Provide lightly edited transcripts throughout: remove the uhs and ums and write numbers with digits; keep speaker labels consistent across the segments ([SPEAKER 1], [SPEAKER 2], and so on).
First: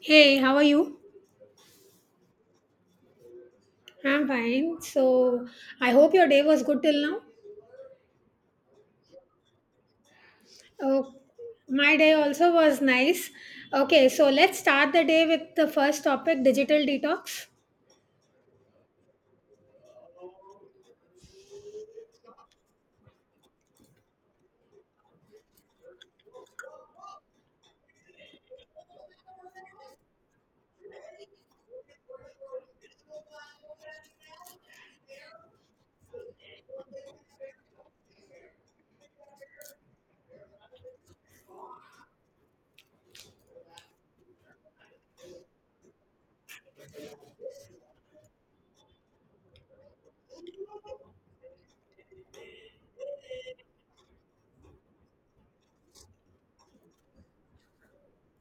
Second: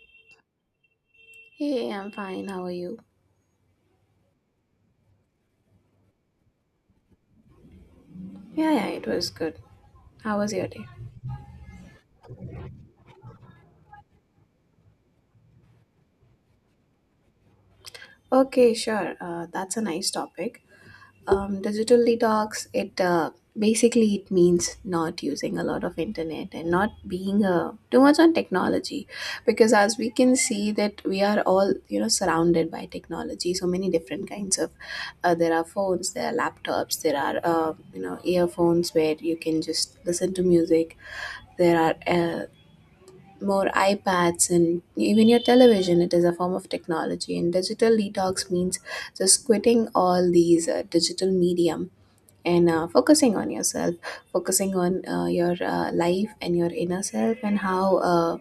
[SPEAKER 1] Hey, how are you?
[SPEAKER 2] Hey, I'm fine. How are you?
[SPEAKER 1] I'm fine. I hope your day was good till now.
[SPEAKER 2] Yeah, yeah, it was good. How was your day?
[SPEAKER 1] Oh, my day also was nice. Okay, so let's start the day with the first topic digital detox.
[SPEAKER 2] Okay, sure. That's a nice topic. Digital detox. It basically it means not using a lot of internet and not being too much on technology, because as we can see that we are all surrounded by technology. So many different kinds of. There are phones. There are laptops. There are earphones where you can just listen to music. There are More iPads and even your television. It is a form of technology, and digital detox means just quitting all these digital medium, and focusing on yourself, focusing on your life and your inner self, and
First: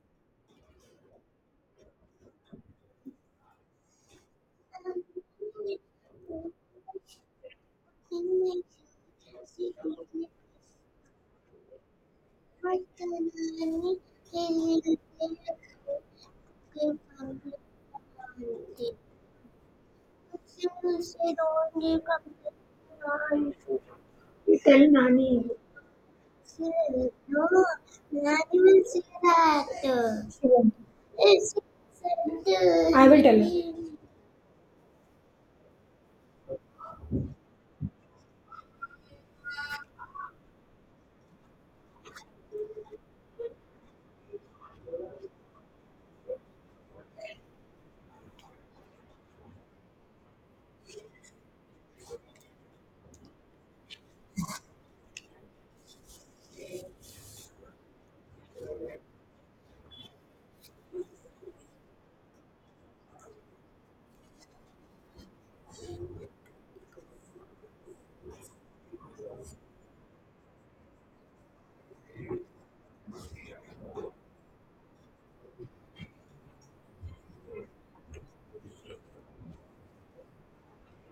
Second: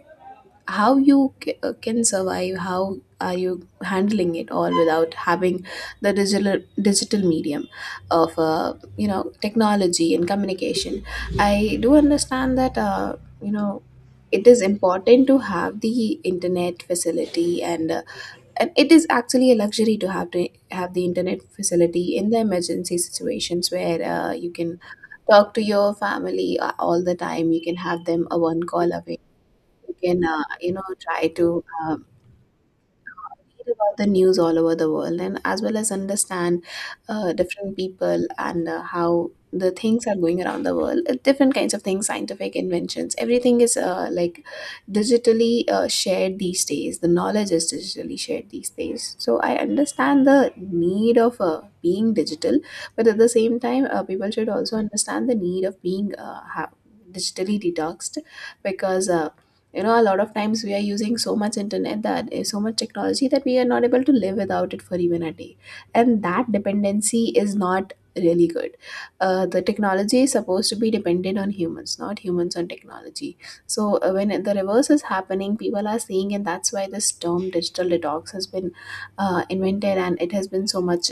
[SPEAKER 2] how you can survive, how are you handling it all without having the digital medium of technology and communication. I do understand that you know it is important to have the internet facility, and it is actually a luxury to have the internet facility in the emergency situations where you can
[SPEAKER 1] Tell Nani.
[SPEAKER 2] talk to your family all the time, you can have them a one call away, you can
[SPEAKER 1] She won't.
[SPEAKER 2] try to
[SPEAKER 1] I will tell her.
[SPEAKER 2] read about the news all over the world, and as well as understand different people, and how the things are going around the world, different kinds of things, scientific inventions, everything is like digitally shared these days, the knowledge is digitally shared these days. So I understand the need of being digital, but at the same time people should also understand the need of being digitally detoxed, because a lot of times we are using so much internet, that is so much technology, that we are not able to live without it for even a day, and that dependency is not really good. The technology is supposed to be dependent on humans, not humans on technology. So when the reverse is happening, people are seeing, and that's why this term digital detox has been invented, and it has been so much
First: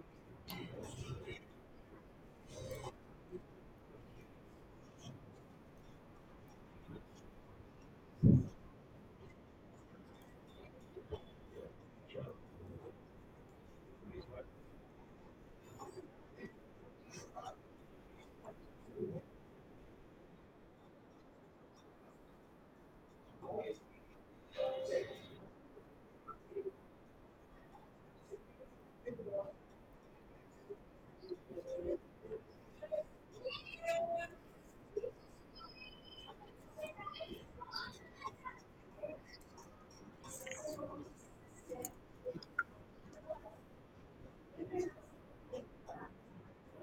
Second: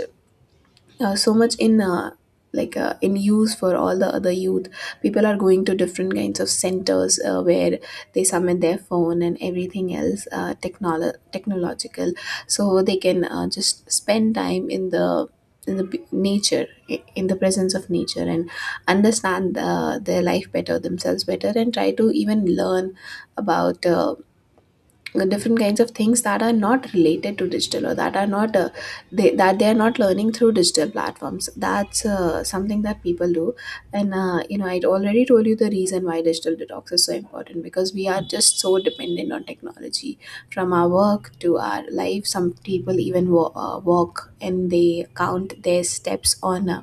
[SPEAKER 2] uh, so much in in use for all the other youth. People are going to different kinds of centers where they submit their phone and everything else, technological, so they can just spend time in the nature, in the presence of nature, and understand their life better, themselves better, and try to even learn about different kinds of things that are not related to digital, or that are not that they are not learning through digital platforms. That's something that people do, and I already told you the reason why digital detox is so important, because we are just so dependent on technology, from our work to our life. Some people even walk and they count their steps on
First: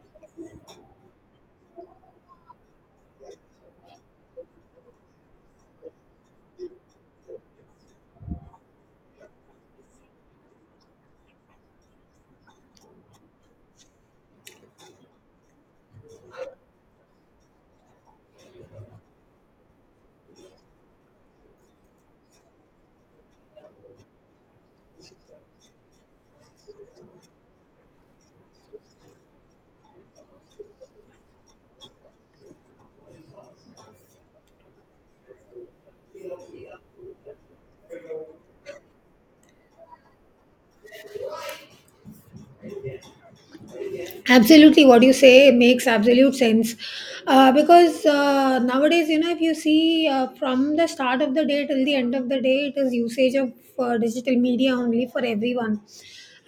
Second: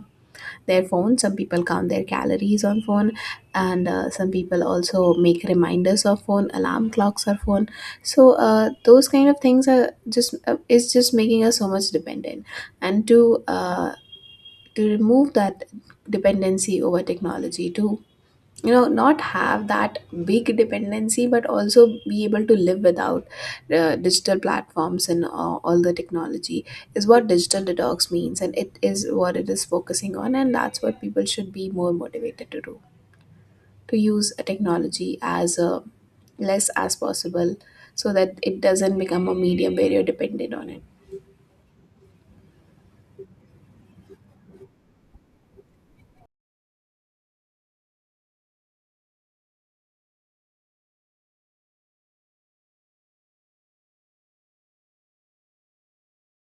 [SPEAKER 2] their phone, some people count their calories on phone, and some people also make reminders of phone, alarm clocks, or phone. So those kind of things are just is just making us so much dependent, and to remove that dependency over technology, to not have that big dependency, but also be able to live without digital platforms and all the technology, is what digital detox means, and it is what it is focusing on, and that's what people should be more motivated to do, to use a technology as less as possible, so that it doesn't become a medium where you're dependent on it.
[SPEAKER 1] Absolutely, what you say makes absolute sense. Because nowadays, you know, if you see from the start of the day till the end of the day, it is usage of digital media only for everyone.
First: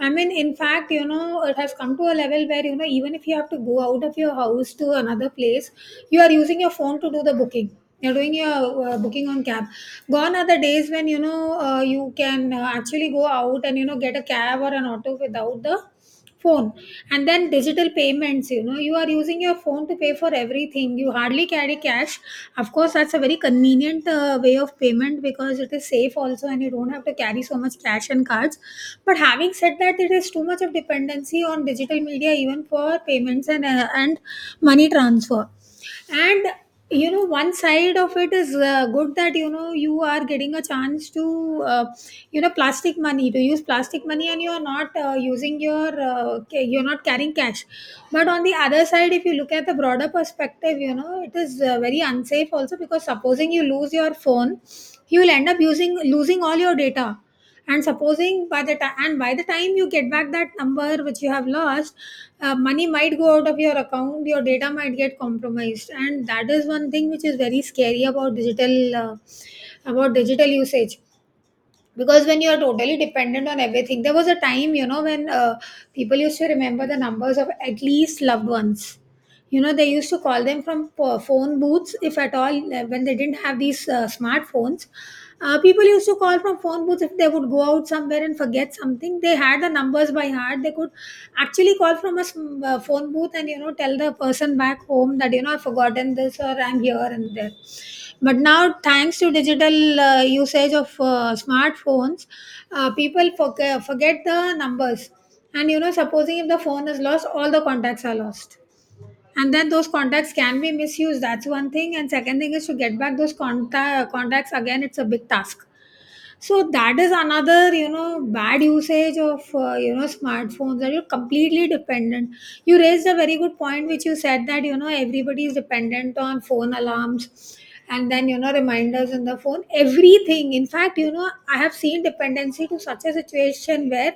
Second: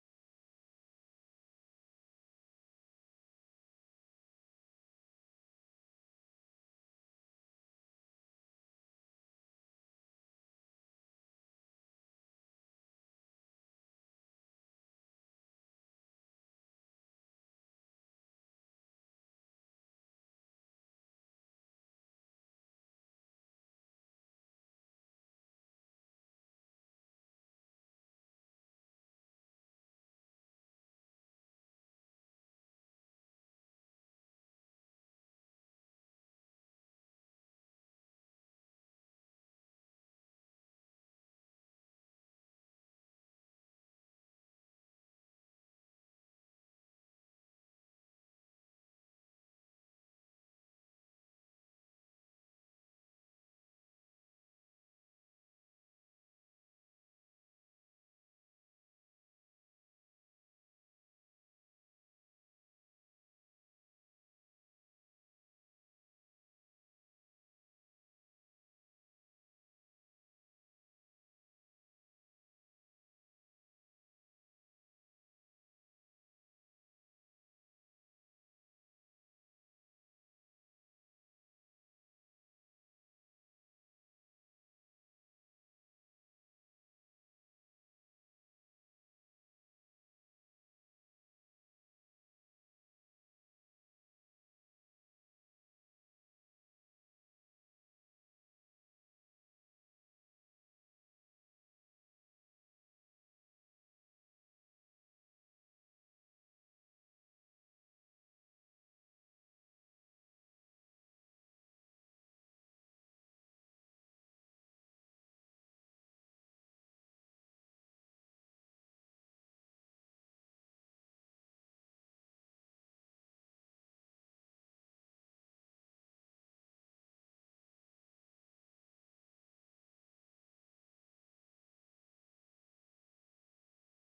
[SPEAKER 1] I mean, in fact, you know, it has come to a level where, you know, even if you have to go out of your house to another place, you are using your phone to do the booking. You're doing your booking on cab. Gone are the days when, you know, you can actually go out and, you know, get a cab or an auto without the phone. And then digital payments, you know, you are using your phone to pay for everything, you hardly carry cash. Of course, that's a very convenient way of payment because it is safe also, and you don't have to carry so much cash and cards. But having said that, it is too much of dependency on digital media even for payments and and money transfer. And you know, one side of it is good that, you know, you are getting a chance to, you know, plastic money, to use plastic money, and you are not using your you're not carrying cash. But on the other side, if you look at the broader perspective, you know, it is very unsafe also, because supposing you lose your phone, you will end up using losing all your data. And supposing by the time you get back that number which you have lost, money might go out of your account, your data might get compromised. And that is one thing which is very scary about digital usage. Because when you are totally dependent on everything, there was a time, you know, when people used to remember the numbers of at least loved ones. You know, they used to call them from phone booths, if at all, when they didn't have these smartphones. People used to call from phone booths if they would go out somewhere and forget something. They had the numbers by heart, they could actually call from a phone booth and, you know, tell the person back home that, you know, I've forgotten this, or I'm here and there. But now, thanks to digital usage of smartphones, people forget the numbers. And you know, supposing if the phone is lost, all the contacts are lost. And then those contacts can be misused, that's one thing. And second thing is, to get back those contacts again, it's a big task. So that is another, you know, bad usage of you know, smartphones, that you're completely dependent. You raised a very good point, which you said that, you know, everybody is dependent on phone alarms, and then, you know, reminders in the phone, everything. In fact, you know, I have seen dependency to such a situation where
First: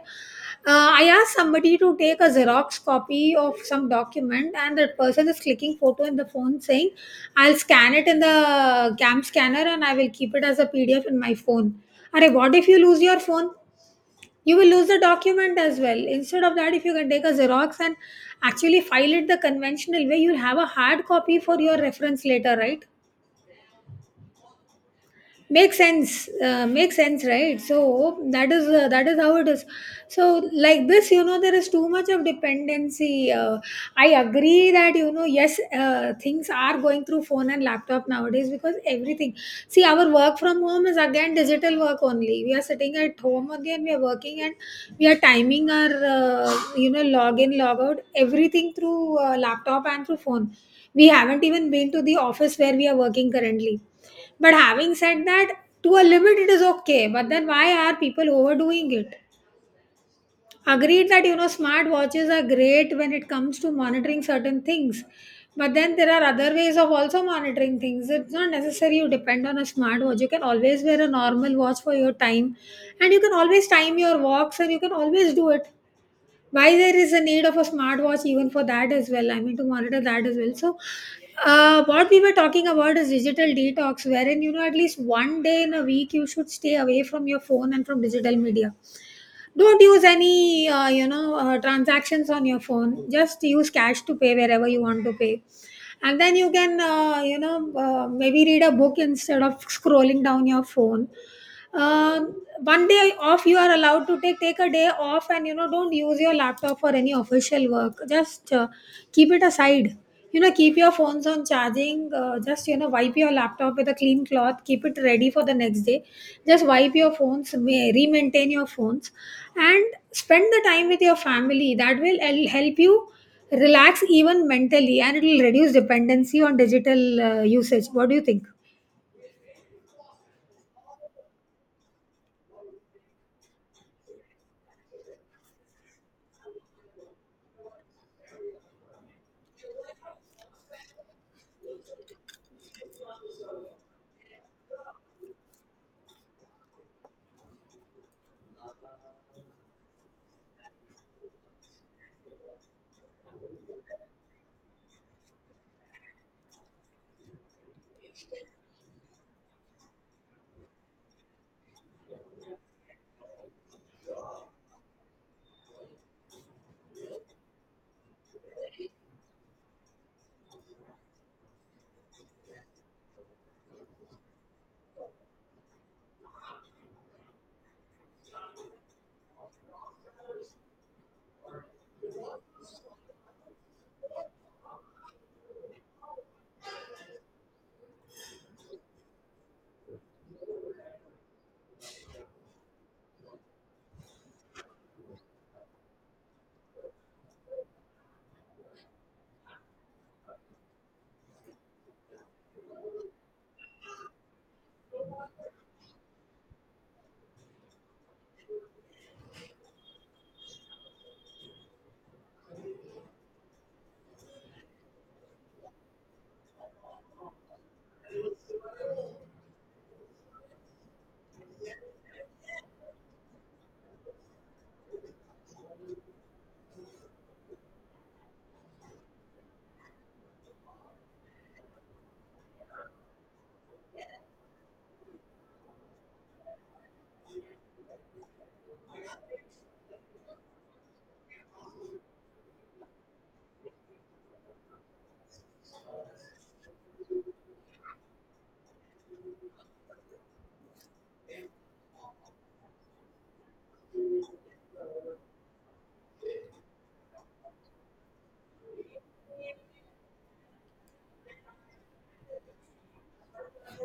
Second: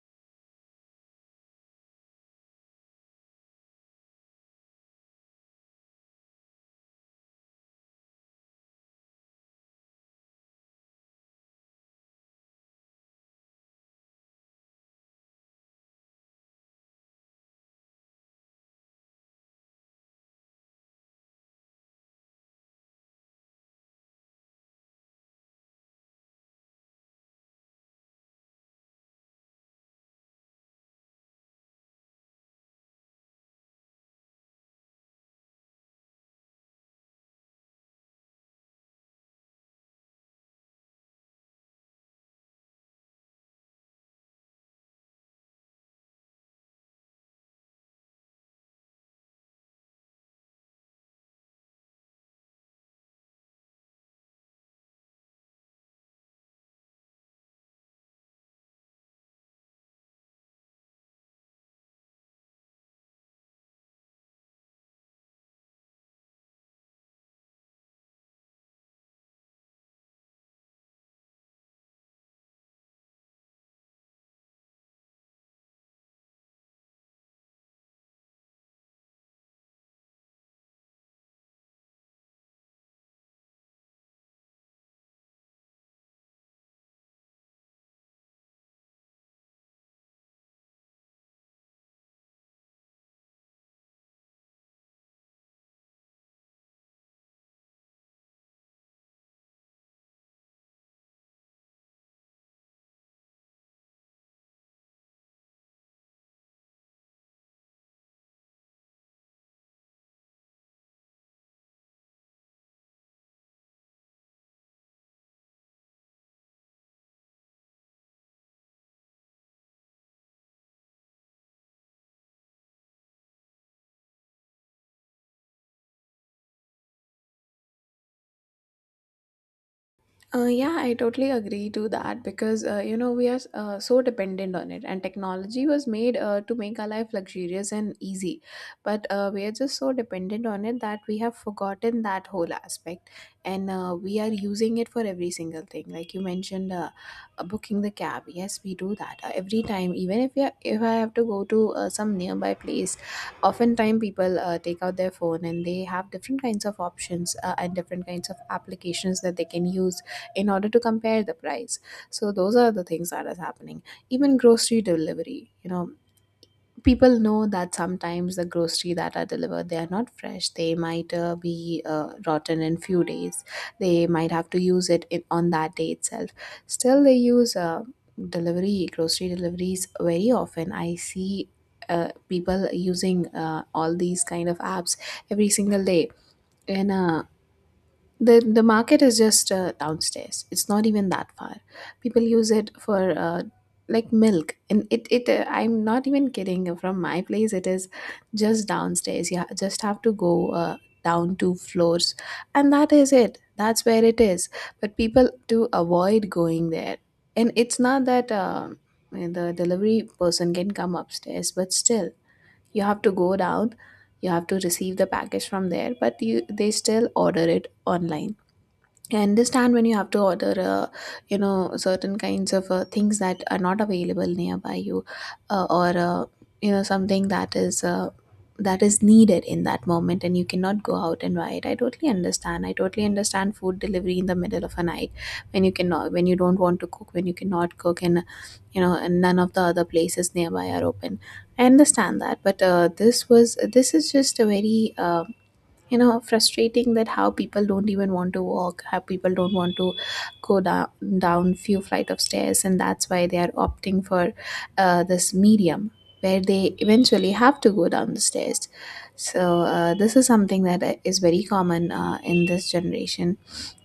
[SPEAKER 1] I asked somebody to take a Xerox copy of some document, and that person is clicking photo in the phone saying, I'll scan it in the CAM scanner and I will keep it as a PDF in my phone. Arey, what if you lose your phone? You will lose the document as well. Instead of that, if you can take a Xerox and actually file it the conventional way, you'll have a hard copy for your reference later, right? Makes sense, makes sense, right? So that is, that is how it is. So like this, you know, there is too much of dependency. I agree that, you know, yes, things are going through phone and laptop nowadays, because everything, see, our work from home is again digital work only. We are sitting at home only and we are working, and we are timing our, you know, log in, log out, everything through laptop and through phone. We haven't even been to the office where we are working currently. But having said that, to a limit it is okay. But then why are people overdoing it? Agreed that, you know, smart watches are great when it comes to monitoring certain things. But then there are other ways of also monitoring things. It's not necessary you depend on a smart watch. You can always wear a normal watch for your time, and you can always time your walks, and you can always do it. Why there is a need of a smartwatch even for that as well, I mean, to monitor that as well? So what we were talking about is digital detox, wherein, you know, at least 1 day in a week you should stay away from your phone and from digital media. Don't use any, you know, transactions on your phone, just use cash to pay wherever you want to pay. And then you can, you know, maybe read a book instead of scrolling down your phone. um, 1 day off, you are allowed to take a day off, and you know, don't use your laptop for any official work, just keep it aside. You know, keep your phones on charging, just, you know, wipe your laptop with a clean cloth, keep it ready for the next day. Just wipe your phones, re-maintain your phones, and spend the time with your family. That will help you relax even mentally, and it will reduce dependency on digital usage. What do you think?
[SPEAKER 2] Yeah, I totally agree to that, because we are so dependent on it, and technology was made to make our life luxurious and easy, but we are just so dependent on it that we have forgotten that whole aspect, and we are using it for every single thing. Like you mentioned, booking the cab. Yes, we do that every time. Even if we are, if I have to go to some nearby place, oftentimes people take out their phone, and they have different kinds of options and different kinds of applications that they can use in order to compare the price. So those are the things that is happening. Even grocery delivery, people know that sometimes the grocery that are delivered, they are not fresh, they might be rotten in few days, they might have to use it in, on that day itself, still they use delivery grocery deliveries very often. I see people using all these kind of apps every single day, and the market is just downstairs. It's not even that far. People use it for like milk, and it it. I'm not even kidding. From my place, it is just downstairs. You just have to go uh, down 2 floors, and that is it. That's where it is. But people to avoid going there, and it's not that the delivery person can come upstairs, but still you have to go down. You have to receive the package from there, but you they still order it online. I understand when you have to order, certain kinds of things that are not available nearby you, uh, or uh, something that is needed in that moment, and you cannot go out and buy it. I totally understand. I totally understand food delivery in the middle of a night when you cannot, when you don't want to cook, when you cannot cook, and and none of the other places nearby are open. I understand that, but this is just a very frustrating, that how people don't even want to walk, how people don't want to go down few flight of stairs, and that's why they are opting for this medium where they eventually have to go down the stairs. So this is something that is very common in this generation.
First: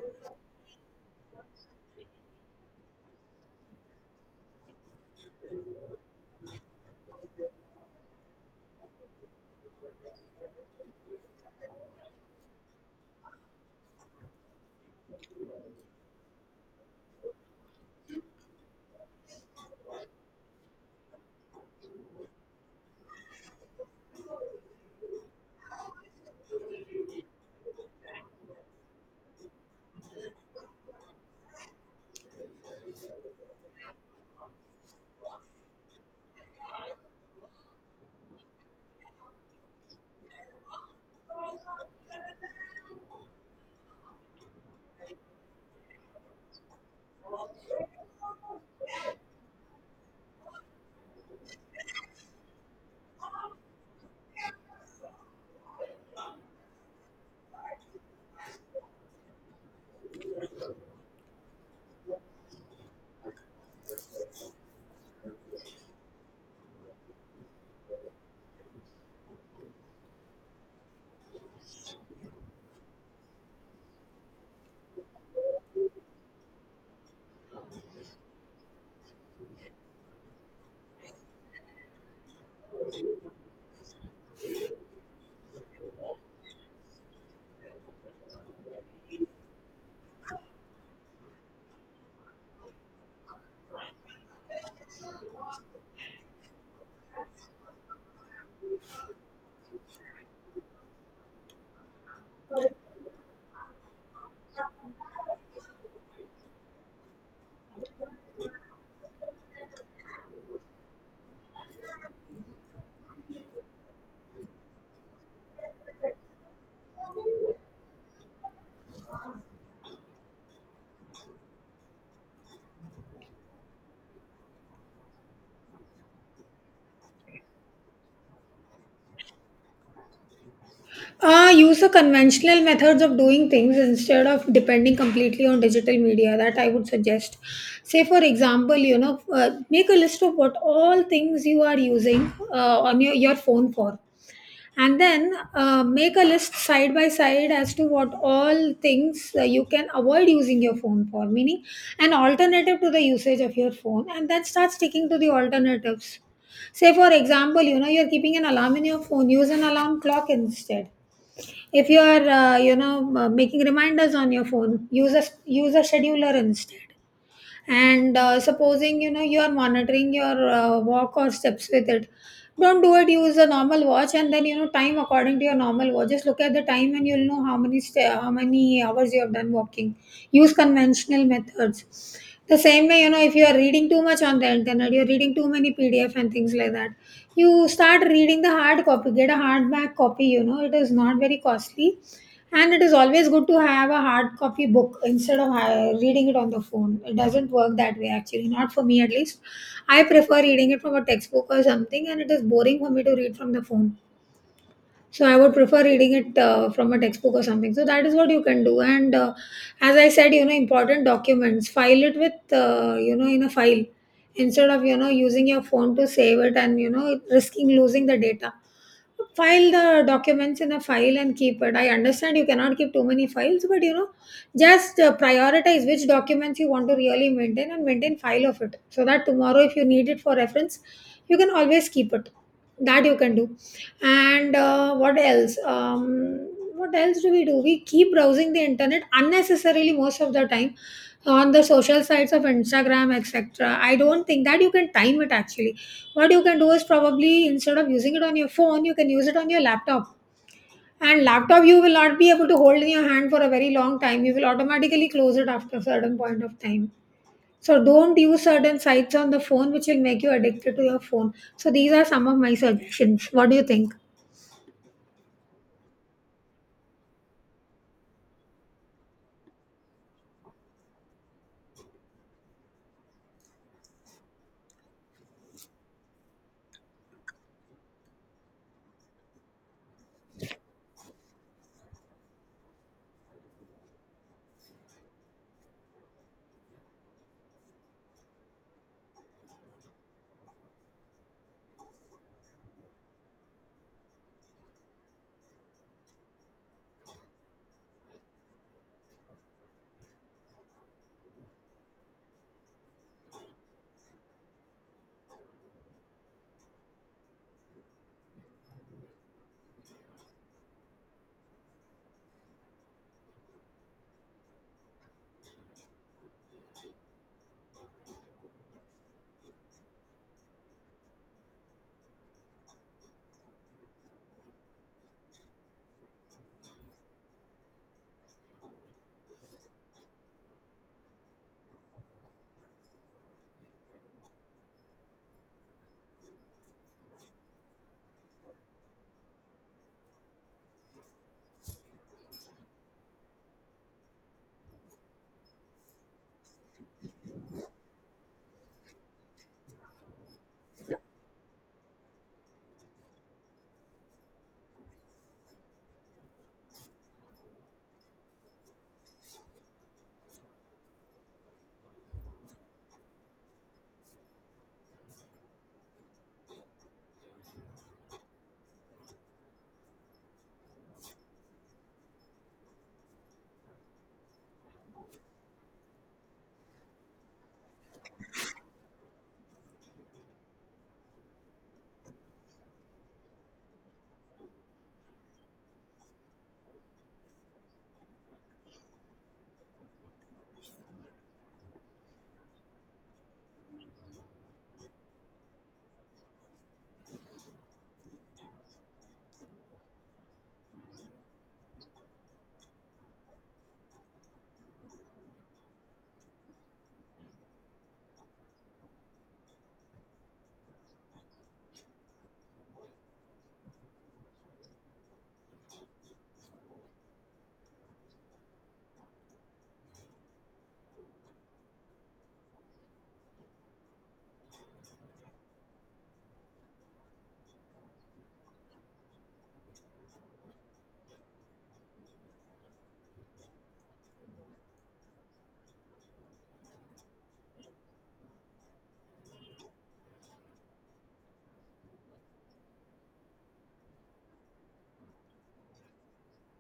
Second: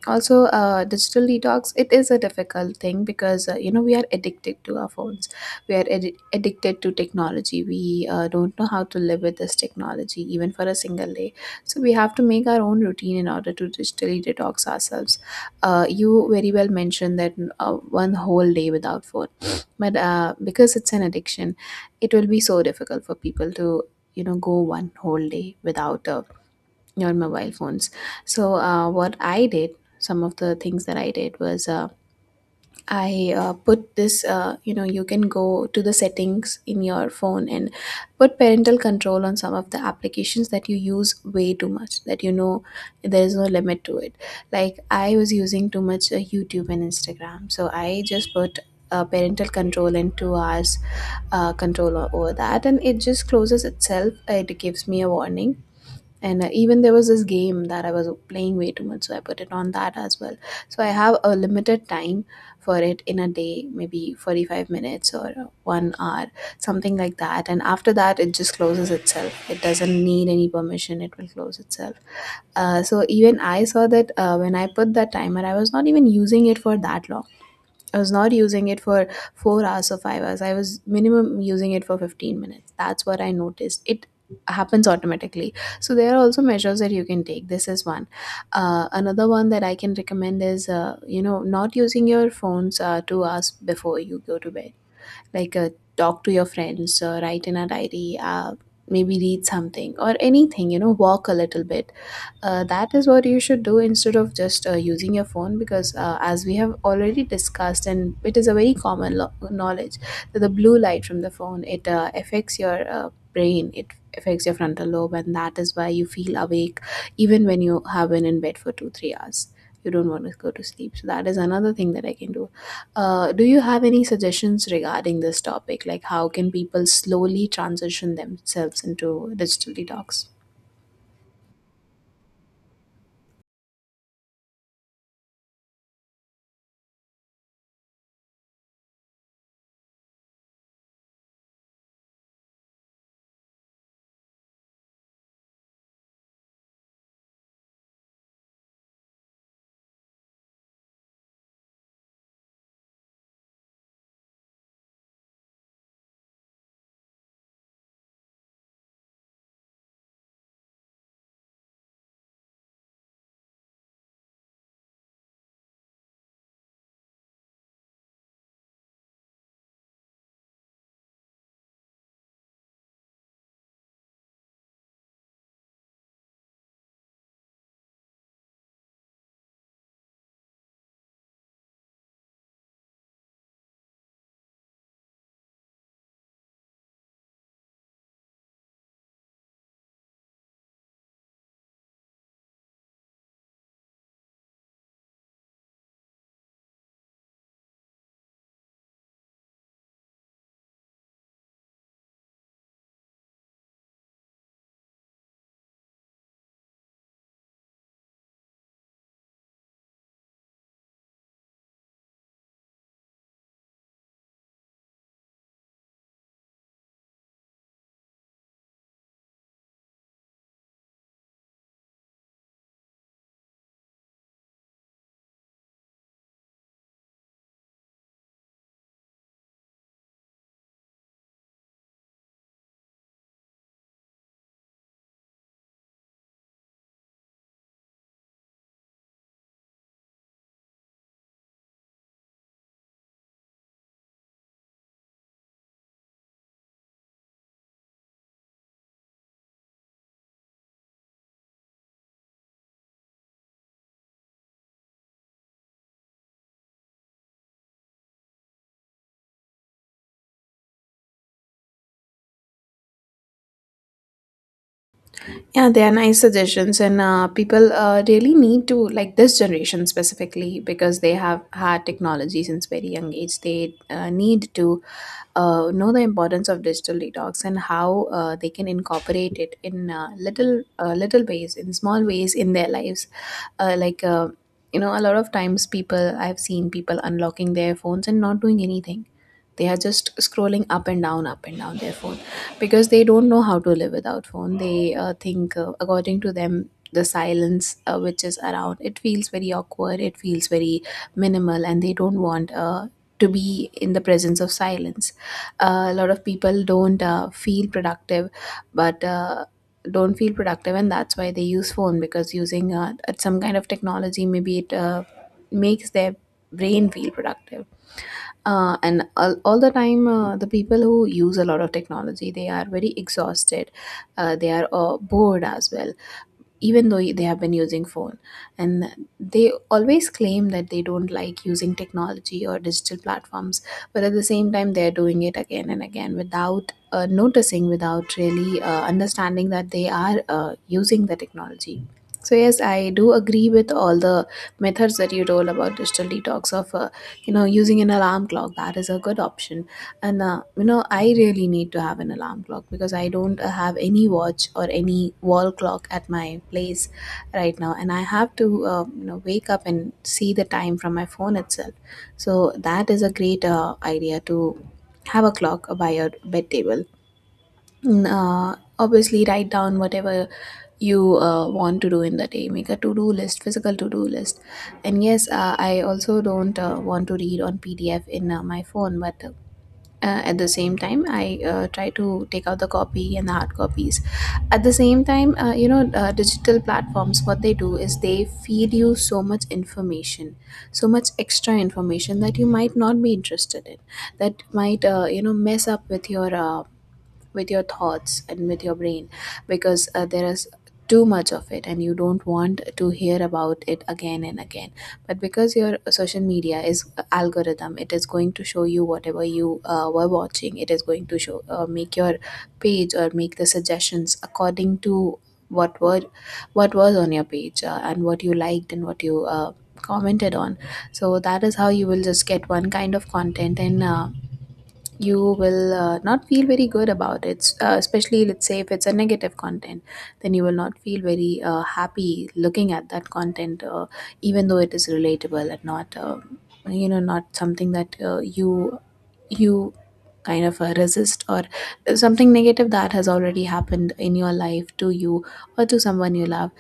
[SPEAKER 2] Also digital detox, it is a difficult thing, because we are addicted to our phones, we are addicted to technology. We don't know how to live with this technology even for a single day, so we have to make our own routine in order to digitally detox ourselves. You very well mentioned that uh, one whole day without phone, but because it's an addiction, it will be so difficult for people to go one whole day without a on mobile phones. So what I did, some of the things that I did was I put this. You can go to the settings in your phone and put parental control on some of the applications that you use way too much. That there is no limit to it. Like I was using too much YouTube and Instagram, so I just put. Parental control and 2 hours control over that, and it just closes itself, it gives me a warning, and even there was this game that I was playing way too much, so I put it on that as well. So I have a limited time for it in a day, maybe 45 minutes or 1 hour, something like that, and after that it just closes itself, it doesn't need any permission, it will close itself. So even I saw that when I put that timer, I was not even using it for that long. I was not using it for 4 hours or 5 hours. I was minimum using it for 15 minutes. That's what I noticed. It happens automatically. So there are also measures that you can take. This is one. Another one that I can recommend is, not using your phones 2 hours before you go to bed. Like talk to your friends, write in a diary, maybe read something or anything, walk a little bit. That is what you should do instead of just using your phone, because as we have already discussed, and it is a very common knowledge that the blue light from the phone, it affects your brain, it affects your frontal lobe, and that is why you feel awake even when you have been in bed for 2 3 hours, you don't want to go to sleep. So that is another thing that I can do. Do you have any suggestions regarding this topic, like how can people slowly transition themselves into digital detox?
[SPEAKER 1] Use the conventional methods of doing things instead of depending completely on digital media, that I would suggest. Say, for example, you know, make a list of what all things you are using on your phone for, and then make a list side by side as to what all things you can avoid using your phone for, meaning an alternative to the usage of your phone, and then start sticking to the alternatives. Say, for example, you know, you're keeping an alarm in your phone, use an alarm clock instead. If you are, you know, making reminders on your phone, use a scheduler instead. And supposing, you know, you are monitoring your walk or steps with it, don't do it. Use a normal watch, and then, you know, time according to your normal watch. Just look at the time, and you'll know how many sta how many hours you have done walking. Use conventional methods. The same way, you know, if you are reading too much on the internet, you're reading too many PDF and things like that, you start reading the hard copy. Get a hardback copy, you know, it is not very costly, and it is always good to have a hard copy book instead of reading it on the phone. It doesn't work that way, actually, not for me at least. I prefer reading it from a textbook or something, and it is boring for me to read from the phone. So I would prefer reading it from a textbook or something. So that is what you can do. And as I said, you know, important documents, file it with, you know, in a file instead of, you know, using your phone to save it and, you know, risking losing the data. File the documents in a file and keep it. I understand you cannot keep too many files, but, you know, just prioritize which documents you want to really maintain, and maintain file of it, so that tomorrow if you need it for reference, you can always keep it. That you can do. And what else, what else do we do? We keep browsing the internet unnecessarily most of the time on the social sites of Instagram, etc. I don't think that you can time it, actually. What you can do is, probably, instead of using it on your phone, you can use it on your laptop. And laptop, you will not be able to hold in your hand for a very long time, you will automatically close it after a certain point of time. So don't use certain sites on the phone which will make you addicted to your phone. So these are some of my suggestions. What do you think?
[SPEAKER 2] Yeah, they are nice suggestions, and people really need to, like, this generation specifically, because they have had technology since very young age. They need to know the importance of digital detox and how they can incorporate it in little ways, in small ways in their lives. Like, a lot of times people, I've seen people unlocking their phones and not doing anything. They are just scrolling up and down their phone, because they don't know how to live without phone. They think, according to them, the silence which is around, it feels very awkward, it feels very minimal, and they don't want to be in the presence of silence. A lot of people don't feel productive, but don't feel productive, and that's why they use phone, because using some kind of technology, maybe it makes their brain feel productive. And all the time, the people who use a lot of technology, they are very exhausted. They are bored as well, even though they have been using phone, and they always claim that they don't like using technology or digital platforms, but at the same time they're doing it again and again without noticing, without really understanding that they are using the technology. So yes, I do agree with all the methods that you told about digital detox, of you know, using an alarm clock. That is a good option. And you know, I really need to have an alarm clock, because I don't have any watch or any wall clock at my place right now, and I have to you know, wake up and see the time from my phone itself. So that is a great idea to have a clock by your bed table. And obviously, write down whatever you want to do in the day. Make a to do list, physical to do list. And yes, I also don't want to read on PDF in my phone, but at the same time, I try to take out the copy and the hard copies. At the same time, digital platforms, what they do is they feed you so much information, so much extra information that you might not be interested in, that might mess up with your thoughts and with your brain, because there is too much of it, and you don't want to hear about it again and again. But because your social media is algorithm, it is going to show you whatever you were watching. It is going to show make your page, or make the suggestions according to what were what was on your page, and what you liked and what you commented on. So that is how you will just get one kind of content, and you will not feel very good about it, especially, let's say, if it's a negative content. Then you will not feel very happy looking at that content, even though it is relatable, and not not something that you kind of resist, or something negative that has already happened in your life, to you or to someone you love.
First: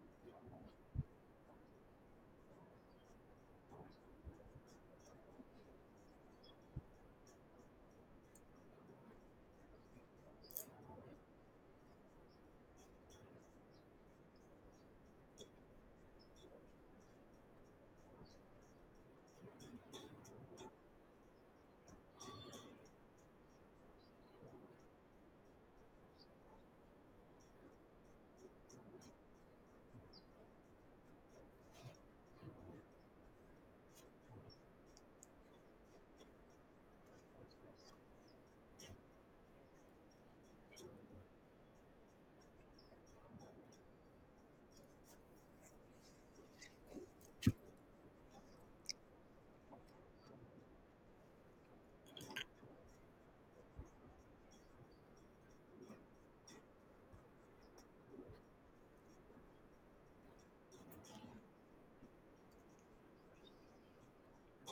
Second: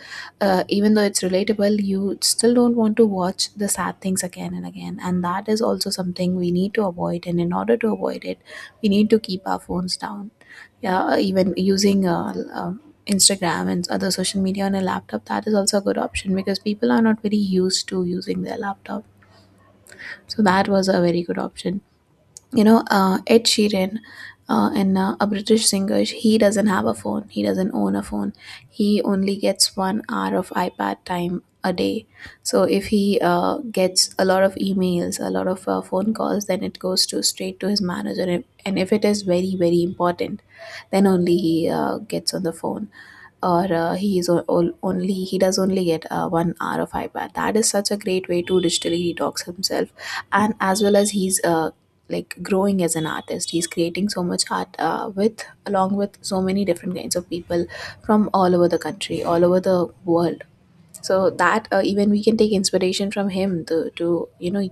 [SPEAKER 2] Even though it's relatable, you still don't want to watch the sad things again and again, and that is also something we need to avoid. And in order to avoid it, we need to keep our phones down. Yeah, even using Instagram and other social media on a laptop, that is also a good option, because people are not very used to using their laptop. So that was a very good option. You know, Ed Sheeran, and a British singer, he doesn't have a phone, he doesn't own a phone. He only gets 1 hour of iPad time a day. So if he gets a lot of emails, a lot of phone calls, then it goes to straight to his manager, and if it is very very important, then only he gets on the phone. Or he is o- ol- only he does only get 1 hour of iPad. That is such a great way to digitally detox himself, and as well as he's growing as an artist. He's creating so much art, with so many different kinds of people from all over the country, all over the world. So that, even we can take inspiration from him to, you know,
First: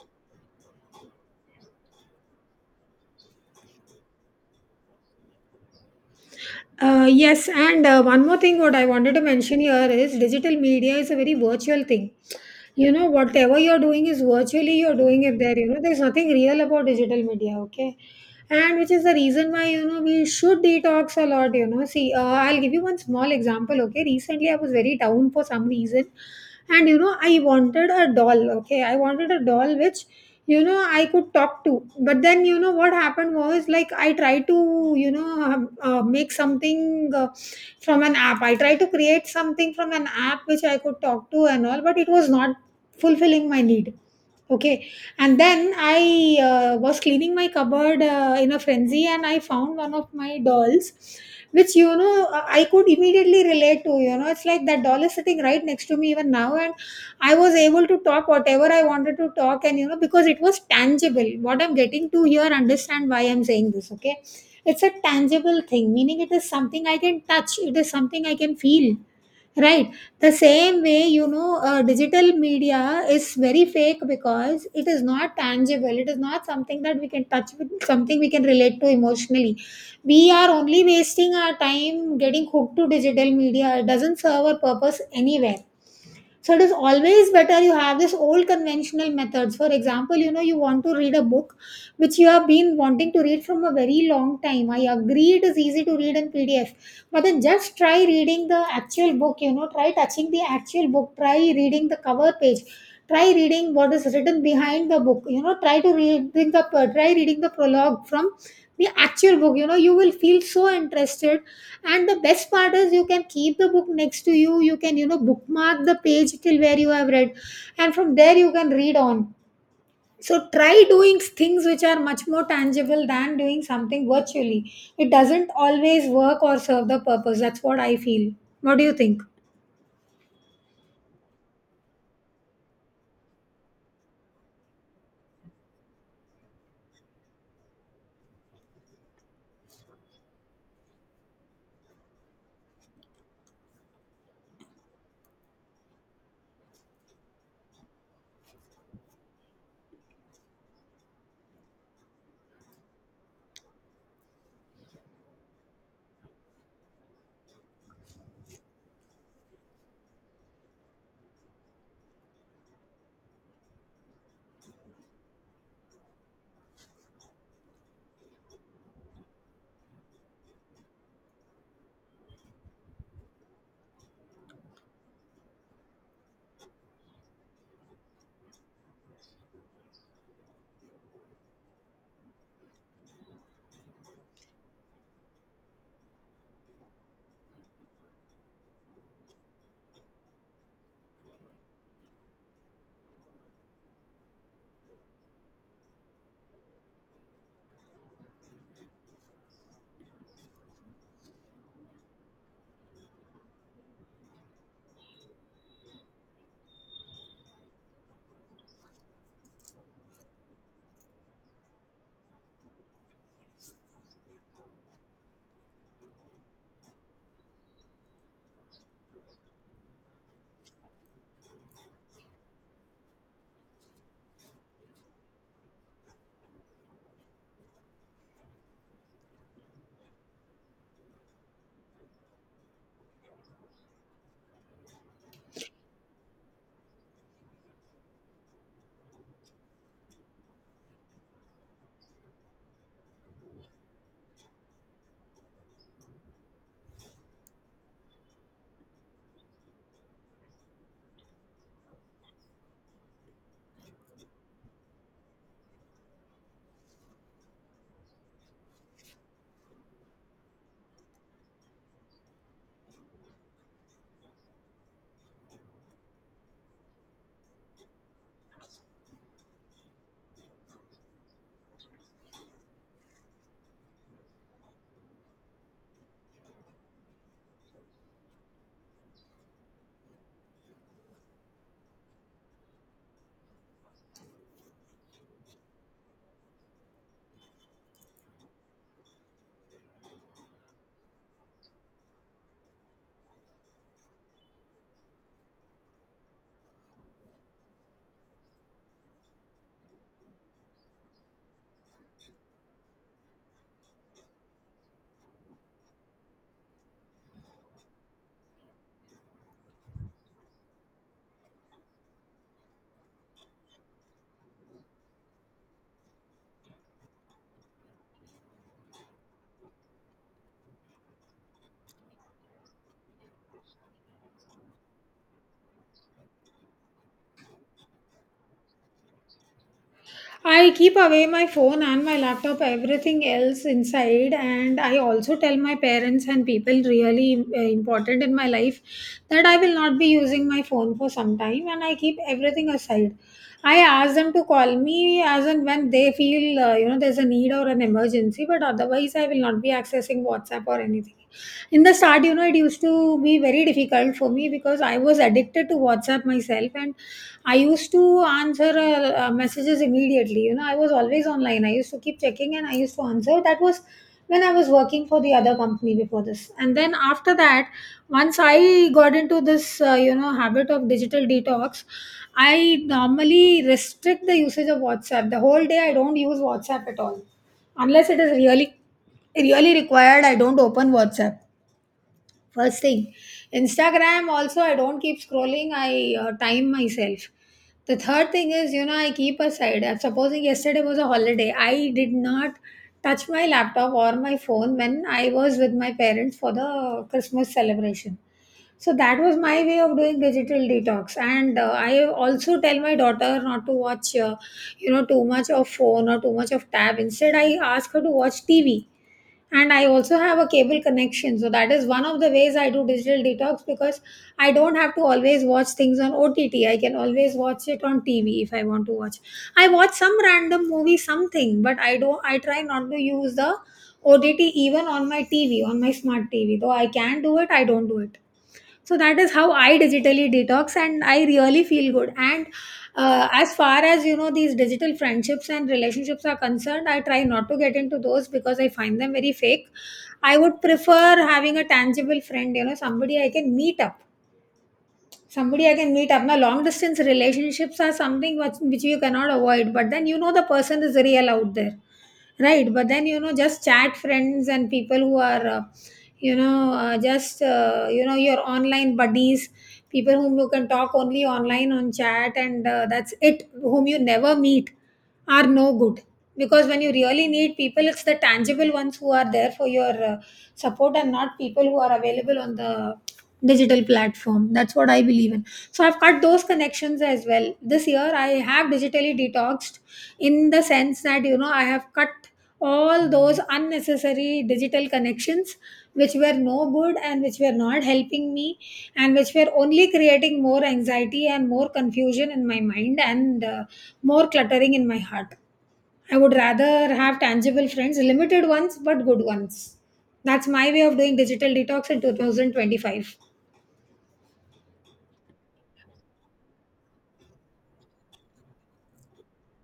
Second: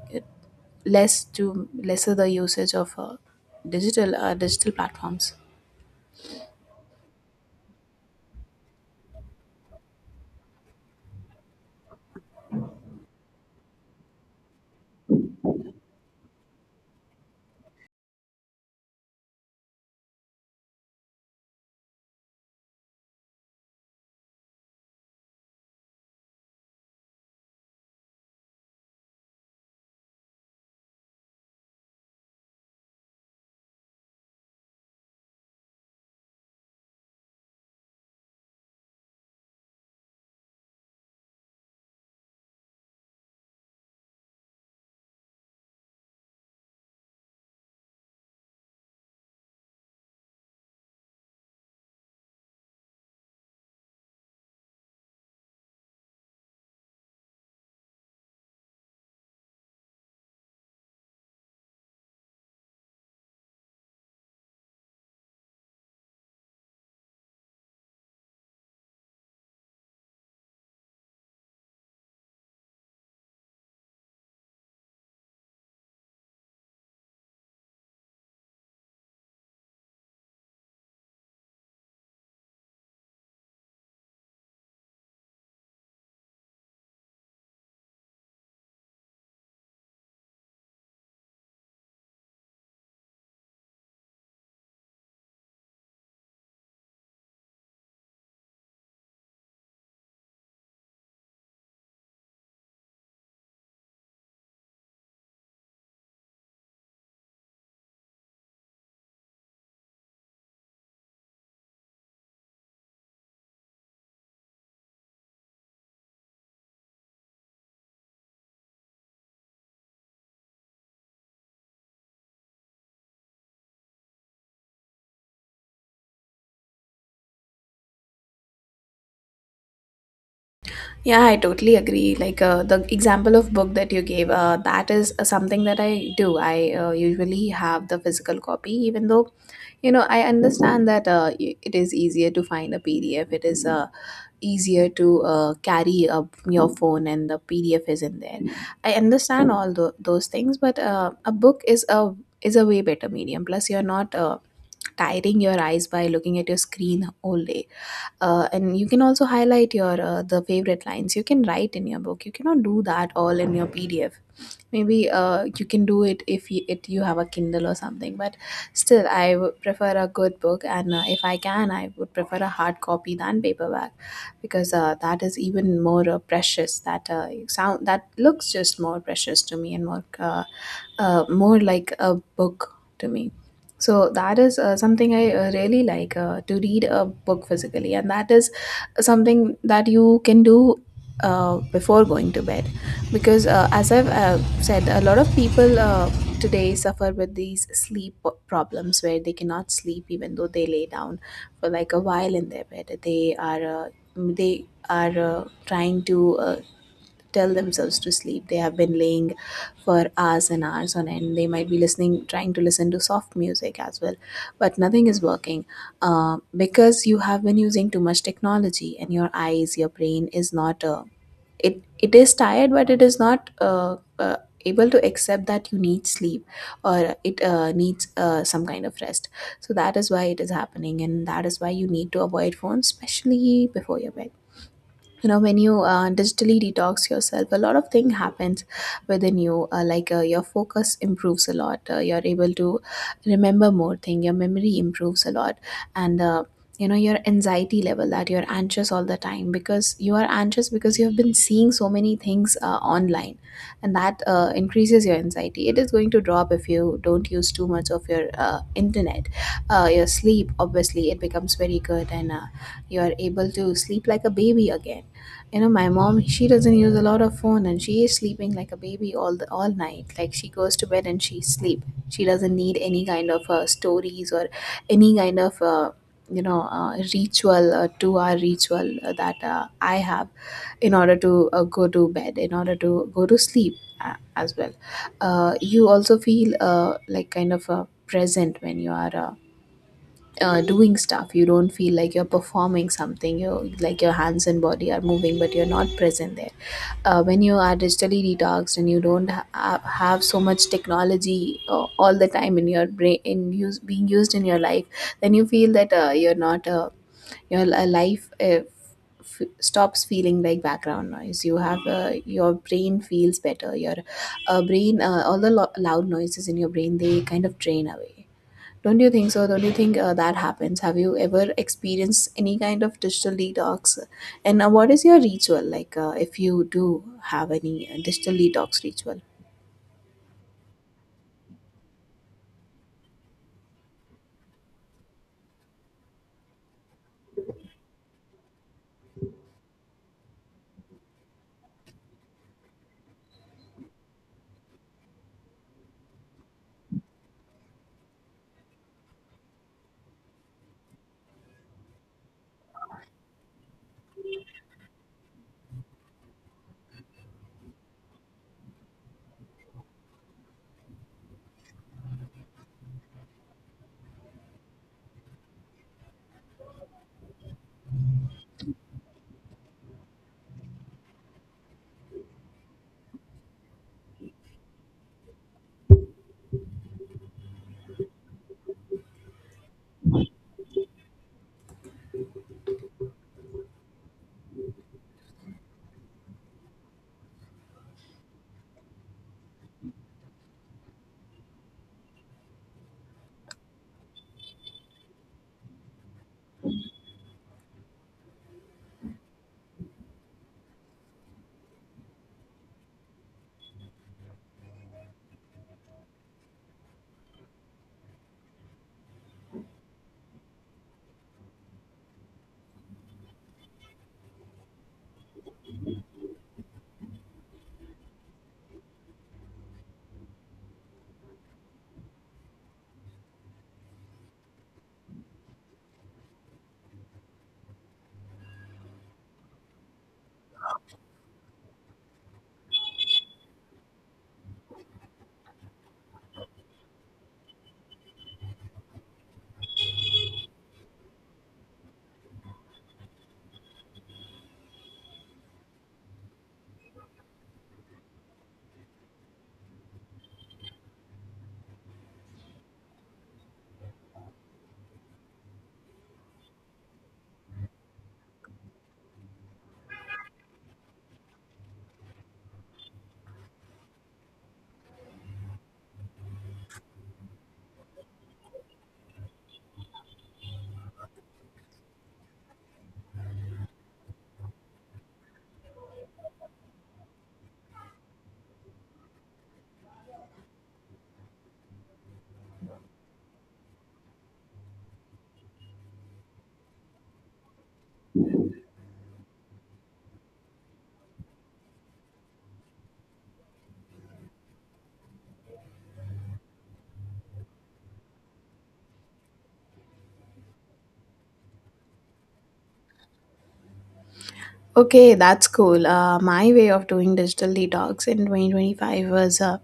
[SPEAKER 2] lesser the usage of digital platforms.
[SPEAKER 1] Yes, and one more thing, what I wanted to mention here is, digital media is a very virtual thing. You know, whatever you're doing is virtually, you're doing it there. You know, there's nothing real about digital media, okay? And which is the reason why, you know, we should detox a lot, you know. See, I'll give you one small example, okay? Recently, I was very down for some reason. And, you know, I wanted a doll, okay? I wanted a doll which, you know, I could talk to. But then, you know, what happened was, like, I tried to, make something, from an app. I tried to create something from an app which I could talk to and all, but it was not fulfilling my need, okay? And then I was cleaning my cupboard in a frenzy, and I found one of my dolls which, you know, I could immediately relate to. You know, it's like that doll is sitting right next to me even now. And I was able to talk whatever I wanted to talk, and you know, because it was tangible. What I'm getting to here, understand why I'm saying this, okay? It's a tangible thing, meaning it is something I can touch, it is something I can feel, right? The same way, you know, digital media is very fake because it is not tangible, it is not something that we can touch with, something we can relate to emotionally. We are only wasting our time getting hooked to digital media, it doesn't serve a purpose anywhere. So it is always better you have this old conventional methods. For example, you know, you want to read a book which you have been wanting to read from a very long time. I agree it is easy to read in PDF, but then just try reading the actual book, you know, try touching the actual book, try reading the cover page. Try reading what is written behind the book. You know, try reading the prologue from the actual book. You know, you will feel so interested. And the best part is, you can keep the book next to you, you can, you know, bookmark the page till where you have read, and from there you can read on. So try doing things which are much more tangible than doing something virtually. It doesn't always work or serve the purpose, that's what I feel. What do you think?
[SPEAKER 2] Yeah, I totally agree. Like, the example of book that you gave, that is something that I do. I usually have the physical copy, even though, you know, I understand that it is easier to find a PDF. It is easier to carry up your phone, and the PDF is in there. I understand those things, but a book is a way better medium. Plus, you're not tiring your eyes by looking at your screen all day. And you can also highlight your the favorite lines. You can write in your book. You cannot do that all in your PDF. Maybe you can do it if you have a Kindle or something, but still I would prefer a good book. And if I can, I would prefer a hard copy than paperback, because that is even more precious. That sound, that looks just more precious to me, and more more like a book to me. So that is something I really like, to read a book physically, and that is something that you can do before going to bed, because as I've said, a lot of people today suffer with these sleep problems, where they cannot sleep even though they lay down for like a while in their bed. They are trying to tell themselves to sleep. They have been laying for hours and hours on end. They might be listening, trying to listen to soft music as well, but nothing is working, because you have been using too much technology, and your eyes, your brain is not it it is tired, but it is not able to accept that you need sleep, or it needs some kind of rest. So that is why it is happening, and that is why you need to avoid phones, especially before your bed. You know, when you digitally detox yourself, a lot of thing happens within you, your focus improves a lot. You're able to remember more thing, your memory improves a lot. And you know, your anxiety level, that you're anxious all the time, because you are anxious because you have been seeing so many things online, and that increases your anxiety, it is going to drop if you don't use too much of your internet. Your sleep, obviously, it becomes very good, and you are able to sleep like a baby again. You know, my mom, she doesn't use a lot of phone, and she is sleeping like a baby all night, like she goes to bed and she sleep. She doesn't need any kind of stories or any kind of ritual, 2 hour ritual that I have, in order to go to bed, in order to go to sleep, as well. You also feel, like, kind of present when you are doing stuff. You don't feel like you're performing something. You like your hands and body are moving, but you're not present there. When you are digitally detoxed and you don't have so much technology all the time in your brain, in use, being used in your life, then you feel that you're not life stops feeling like background noise. You have your brain feels better. Your brain, loud noises in your brain, they kind of drain away. Don't you think so? Don't you think that happens? Have you ever experienced any kind of digital detox? And what is your ritual like, if you do have any digital detox ritual?
[SPEAKER 1] I keep away my phone and my laptop, everything else inside. And I also tell my parents and people really important in my life that I will not be using my phone for some time, and I keep everything aside. I ask them to call me as and when they feel, you know, there's a need or an emergency, but otherwise I will not be accessing WhatsApp or anything. In the start, you know, it used to be very difficult for me because I was addicted to WhatsApp myself, and I used to answer messages immediately. You know, I was always online, I used to keep checking and I used to answer. That was when I was working for the other company before this. And then after that, once I got into this you know, habit of digital detox, I normally restrict the usage of WhatsApp. The whole day I don't use WhatsApp at all, unless it is really really required. I don't open WhatsApp first thing. Instagram also, I don't keep scrolling, I time myself. The third thing is, you know, I keep aside. I'm supposing yesterday was a holiday, I did not touch my laptop or my phone when I was with my parents for the Christmas celebration. So that was my way of doing digital detox. And I also tell my daughter not to watch, you know, too much of phone or too much of tab. Instead, I ask her to watch TV. And I also have a cable connection, so that is one of the ways I do digital detox, because I don't have to always watch things on OTT, I can always watch it on TV. If I want to watch, I watch some random movie, something, but I don't, I try not to use the OTT even on my TV, on my smart TV. Though I can do it, I don't do it. So that is how I digitally detox, and I really feel good. And as far as, you know, these digital friendships and relationships are concerned, I try not to get into those because I find them very fake. I would prefer having a tangible friend, you know, somebody I can meet up, somebody I can meet up. Now long distance relationships are something which you cannot avoid, but then, you know, the person is real out there, right? But then, you know, just chat friends and people who are you know, just you know, your online buddies, people whom you can talk only online on chat, and that's it, whom you never meet, are no good. Because when you really need people, it's the tangible ones who are there for your support, and not people who are available on the digital platform. That's what I believe in. So I've cut those connections as well. This year I have digitally detoxed in the sense that, you know, I have cut all those unnecessary digital connections which were no good and which were not helping me, and which were only creating more anxiety and more confusion in my mind, and more cluttering in my heart. I would rather have tangible friends, limited ones, but good ones. That's my way of doing digital detox in 2025.
[SPEAKER 2] Okay, that's cool. My way of doing digital detox in 2025 was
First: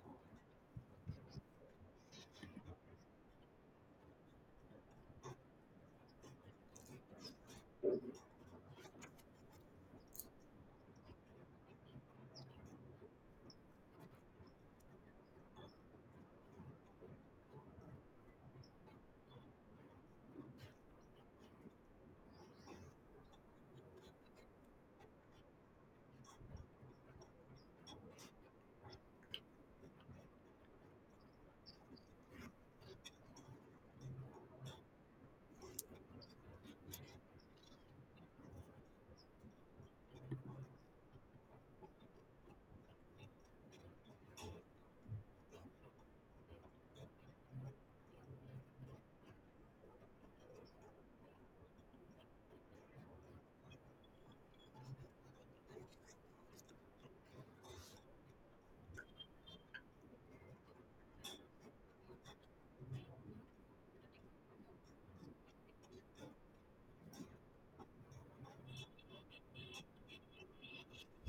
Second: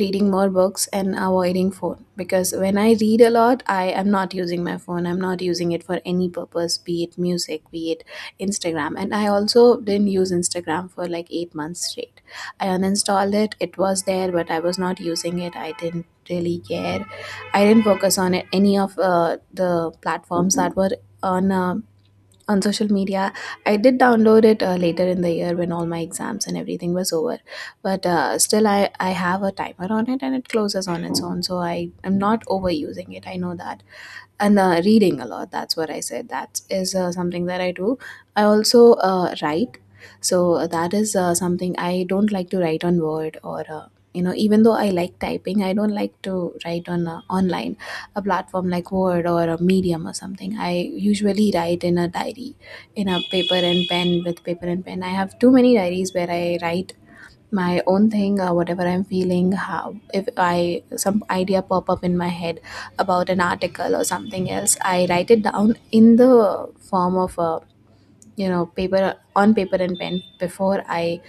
[SPEAKER 2] reading more books and avoiding phone, because when I read a lot, I am not using my phone. I'm not using it for any purpose, be it music, be it Instagram. And I also didn't use Instagram for like 8 months straight. I uninstalled it. It was there, but I was not using it. I didn't really care. I didn't focus on it, any of the platforms that were on uh, on social media. I did download it later in the year, when all my exams and everything was over, but still I have a timer on it, and it closes on its own, so I am not overusing it. I know that. And reading a lot, that's what I said, that is something that I do. I also write. So that is something. I don't like to write on Word, or you know, even though I like typing, I don't like to write on online, a platform like Word or a Medium or something. I usually write in a diary, in a paper and pen, with paper and pen. I have too many diaries where I write my own thing, or whatever I'm feeling. How, if I some idea pop up in my head about an article or something else, I write it down in the form of a, you know, paper, on paper and pen, before I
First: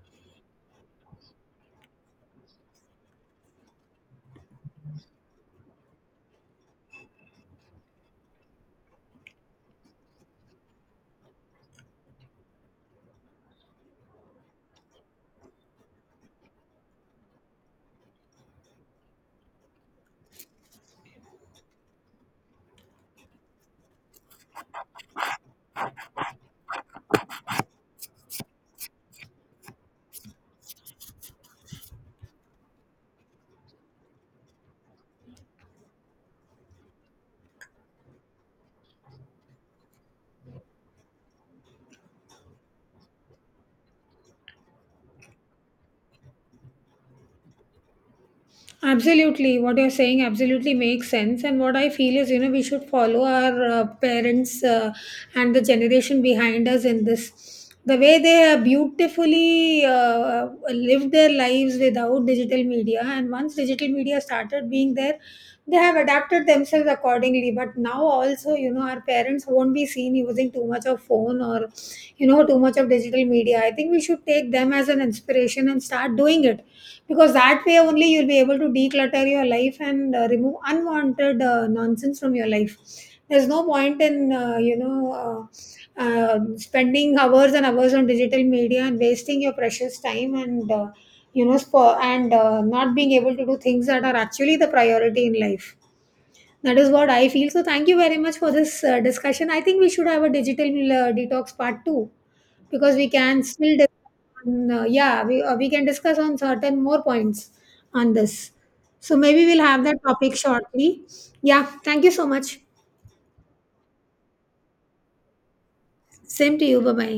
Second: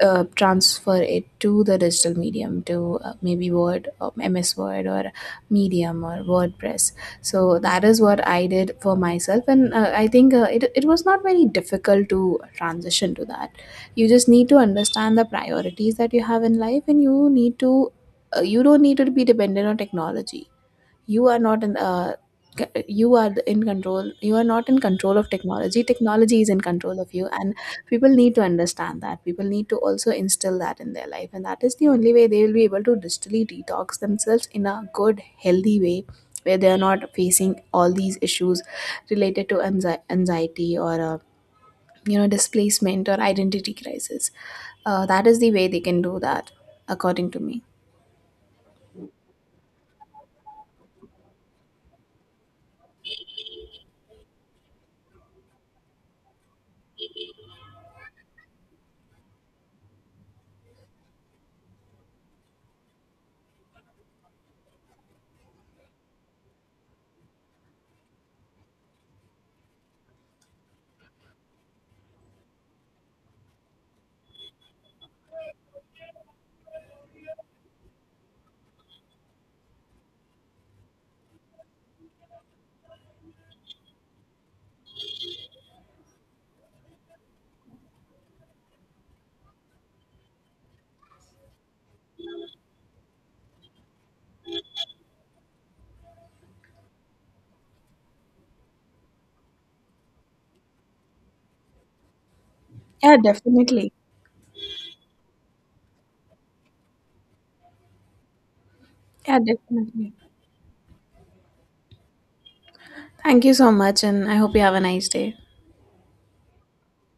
[SPEAKER 2] transfer it to the digital medium, to maybe Word or MS Word, or Medium or WordPress. So that is what I did for myself, and I think it was not very difficult to transition to that. You just need to understand the priorities that you have in life, and you need to you don't need to be dependent on technology. You are not in you are in control. You are not in control of technology, technology is in control of you. And people need to understand that. People need to also instill that in their life, and that is the only way they will be able to digitally detox themselves in a good, healthy way, where they are not facing all these issues related to anxiety, or you know, displacement or identity crisis. That is the way they can do that, according to me.
[SPEAKER 1] Absolutely, what you're saying absolutely makes sense. And what I feel is, you know, we should follow our parents and the generation behind us in this. The way they have beautifully lived their lives without digital media, and once digital media started being there, they have adapted themselves accordingly. But now, also, you know, our parents won't be seen using too much of phone or, you know, too much of digital media. I think we should take them as an inspiration and start doing it, because that way only you'll be able to declutter your life and remove unwanted nonsense from your life. There's no point in you know, spending hours and hours on digital media and wasting your precious time, and you know, spo- and not being able to do things that are actually the priority in life. That is what I feel. So thank you very much for this discussion. I think we should have a digital detox part 2, because we
[SPEAKER 2] Yeah,
[SPEAKER 1] can still
[SPEAKER 2] definitely.
[SPEAKER 1] on, yeah we can discuss on certain more points on this. So
[SPEAKER 2] Yeah,
[SPEAKER 1] maybe we'll have that
[SPEAKER 2] definitely.
[SPEAKER 1] topic shortly. Yeah, thank you so much.
[SPEAKER 2] Thank you so much, and I hope you have a nice day.
[SPEAKER 1] Same to you, bye bye.